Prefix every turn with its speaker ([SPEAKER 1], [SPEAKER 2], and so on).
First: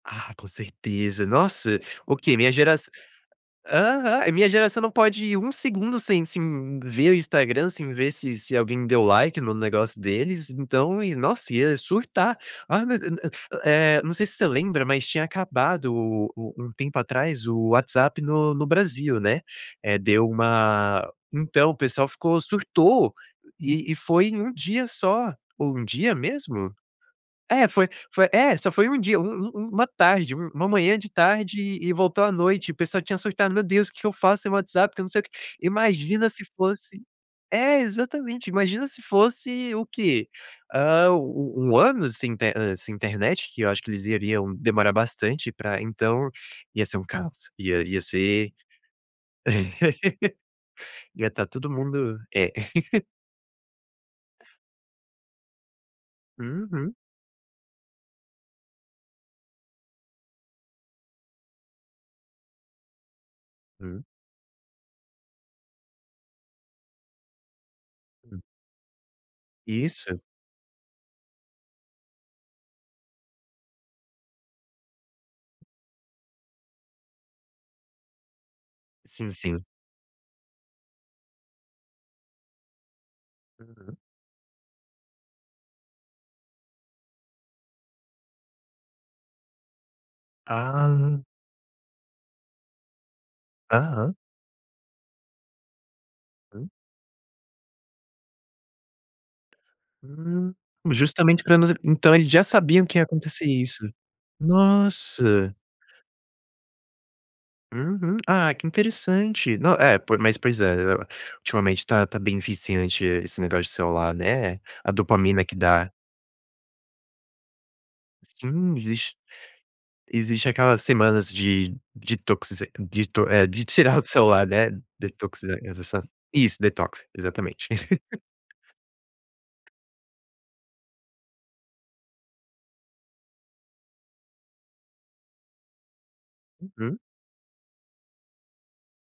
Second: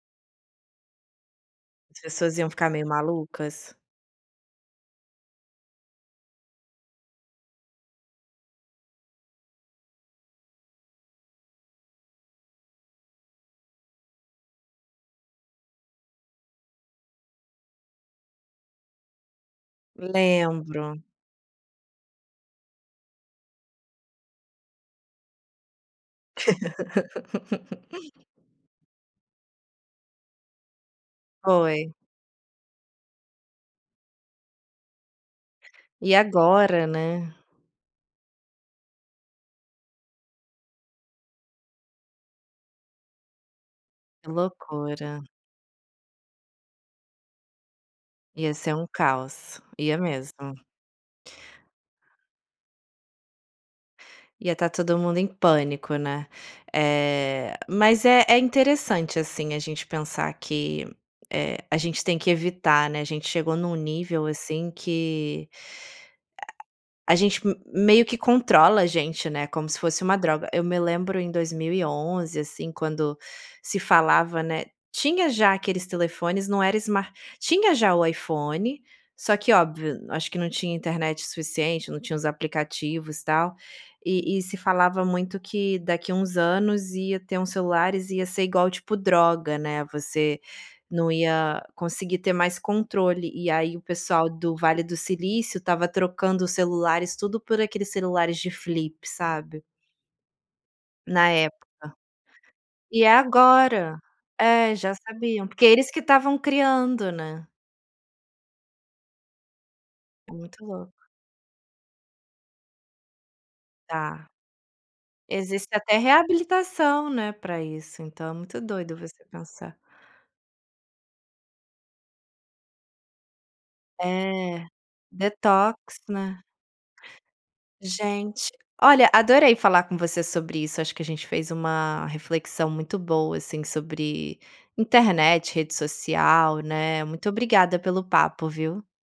[SPEAKER 1] Ah, com certeza. Nossa,
[SPEAKER 2] As
[SPEAKER 1] o quê,
[SPEAKER 2] pessoas iam
[SPEAKER 1] minha
[SPEAKER 2] ficar meio
[SPEAKER 1] geraç
[SPEAKER 2] malucas?
[SPEAKER 1] aham, minha geração não pode ir 1 segundo sem sem ver o Instagram, sem ver se se alguém deu like no negócio deles, então e nossa, ía surtar. "Ah, mas eu eu" Eh, não sei se você lembra, mas tinha acabado o o um tempo atrás, o WhatsApp no no Brasil, né. Eh, deu
[SPEAKER 2] Lembro.
[SPEAKER 1] uma então, o pessoal ficou surtou, e e foi 1 dia só, ou 1 dia mesmo? É, foi foi é, só foi 1 dia, um um um uma tarde, uma manhã, de tarde, e
[SPEAKER 2] Foi.
[SPEAKER 1] voltou à noite, o pessoal tinha surtado: "Meu Deus, que que eu faço sem WhatsApp, que eu não sei o quê".
[SPEAKER 2] E
[SPEAKER 1] Imagina se
[SPEAKER 2] agora,
[SPEAKER 1] fosse
[SPEAKER 2] né.
[SPEAKER 1] é, exatamente, imagina se fosse o quê? Ah, u u um ano sem inte hã, sem internet, que eu acho que eles
[SPEAKER 2] Que
[SPEAKER 1] iriam demorar
[SPEAKER 2] loucura.
[SPEAKER 1] bastante pra então, ia ser um caos, ia ia ser
[SPEAKER 2] Ia ser um caos, ia mesmo.
[SPEAKER 1] ia estar todo mundo é.
[SPEAKER 2] Ia estar todo mundo em pânico, né.
[SPEAKER 1] Uhum.
[SPEAKER 2] Eh, mas é é interessante, assim, a gente pensar que, eh, a gente tem que evitar, né. A gente chegou em um
[SPEAKER 1] Hum.
[SPEAKER 2] nível, assim, que a gente m meio que
[SPEAKER 1] Hum.
[SPEAKER 2] controla a gente, né, como se fosse uma
[SPEAKER 1] Isso.
[SPEAKER 2] droga. Eu me lembro em 2011, assim, quando se falava, né, tinha já aqueles telefones, não era smar tinha já o iPhone,
[SPEAKER 1] Sim,
[SPEAKER 2] só que
[SPEAKER 1] sim.
[SPEAKER 2] óbvio, acho que não tinha internet suficiente, não tinham os aplicativos, tal,
[SPEAKER 1] Uhum.
[SPEAKER 2] e e se falava muito que daqui uns anos ia ter uns celulares, ia ser igual, tipo, droga, né, você não
[SPEAKER 1] Ah.
[SPEAKER 2] ia conseguir ter mais controle. E aí o
[SPEAKER 1] Aham.
[SPEAKER 2] pessoal do Vale do Silício estava trocando os
[SPEAKER 1] Hum.
[SPEAKER 2] celulares tudo por aqueles celulares de flip, sabe.
[SPEAKER 1] Hum.
[SPEAKER 2] Na
[SPEAKER 1] Justamente para
[SPEAKER 2] época.
[SPEAKER 1] nos então eles já sabiam que ia
[SPEAKER 2] E é
[SPEAKER 1] acontecer isso.
[SPEAKER 2] agora. É, já sabiam,
[SPEAKER 1] Nossa.
[SPEAKER 2] porque eles que estavam criando, né.
[SPEAKER 1] Uhum. Ah, que interessante. No é, po mas pois
[SPEAKER 2] Muito
[SPEAKER 1] é,
[SPEAKER 2] louco.
[SPEAKER 1] ultimamente tá tá bem viciante e esse negócio celular,
[SPEAKER 2] Tá.
[SPEAKER 1] né, a dopamina que
[SPEAKER 2] Existe
[SPEAKER 1] dá.
[SPEAKER 2] até reabilitação, né, pra isso, então é muito
[SPEAKER 1] Sim,
[SPEAKER 2] doido
[SPEAKER 1] existe
[SPEAKER 2] você pensar.
[SPEAKER 1] existe aquelas semanas de detoxi deto eh, de tirar o celular,
[SPEAKER 2] É.
[SPEAKER 1] né, detox
[SPEAKER 2] Detox,
[SPEAKER 1] [unintelligible]
[SPEAKER 2] né.
[SPEAKER 1] isso detox, exatamente.
[SPEAKER 2] Gente! Olha, adorei falar com você sobre isso, acho que a gente fez uma reflexão muito boa, assim, sobre internet, rede social,
[SPEAKER 1] Uhum.
[SPEAKER 2] né. Muito obrigada pelo papo, viu.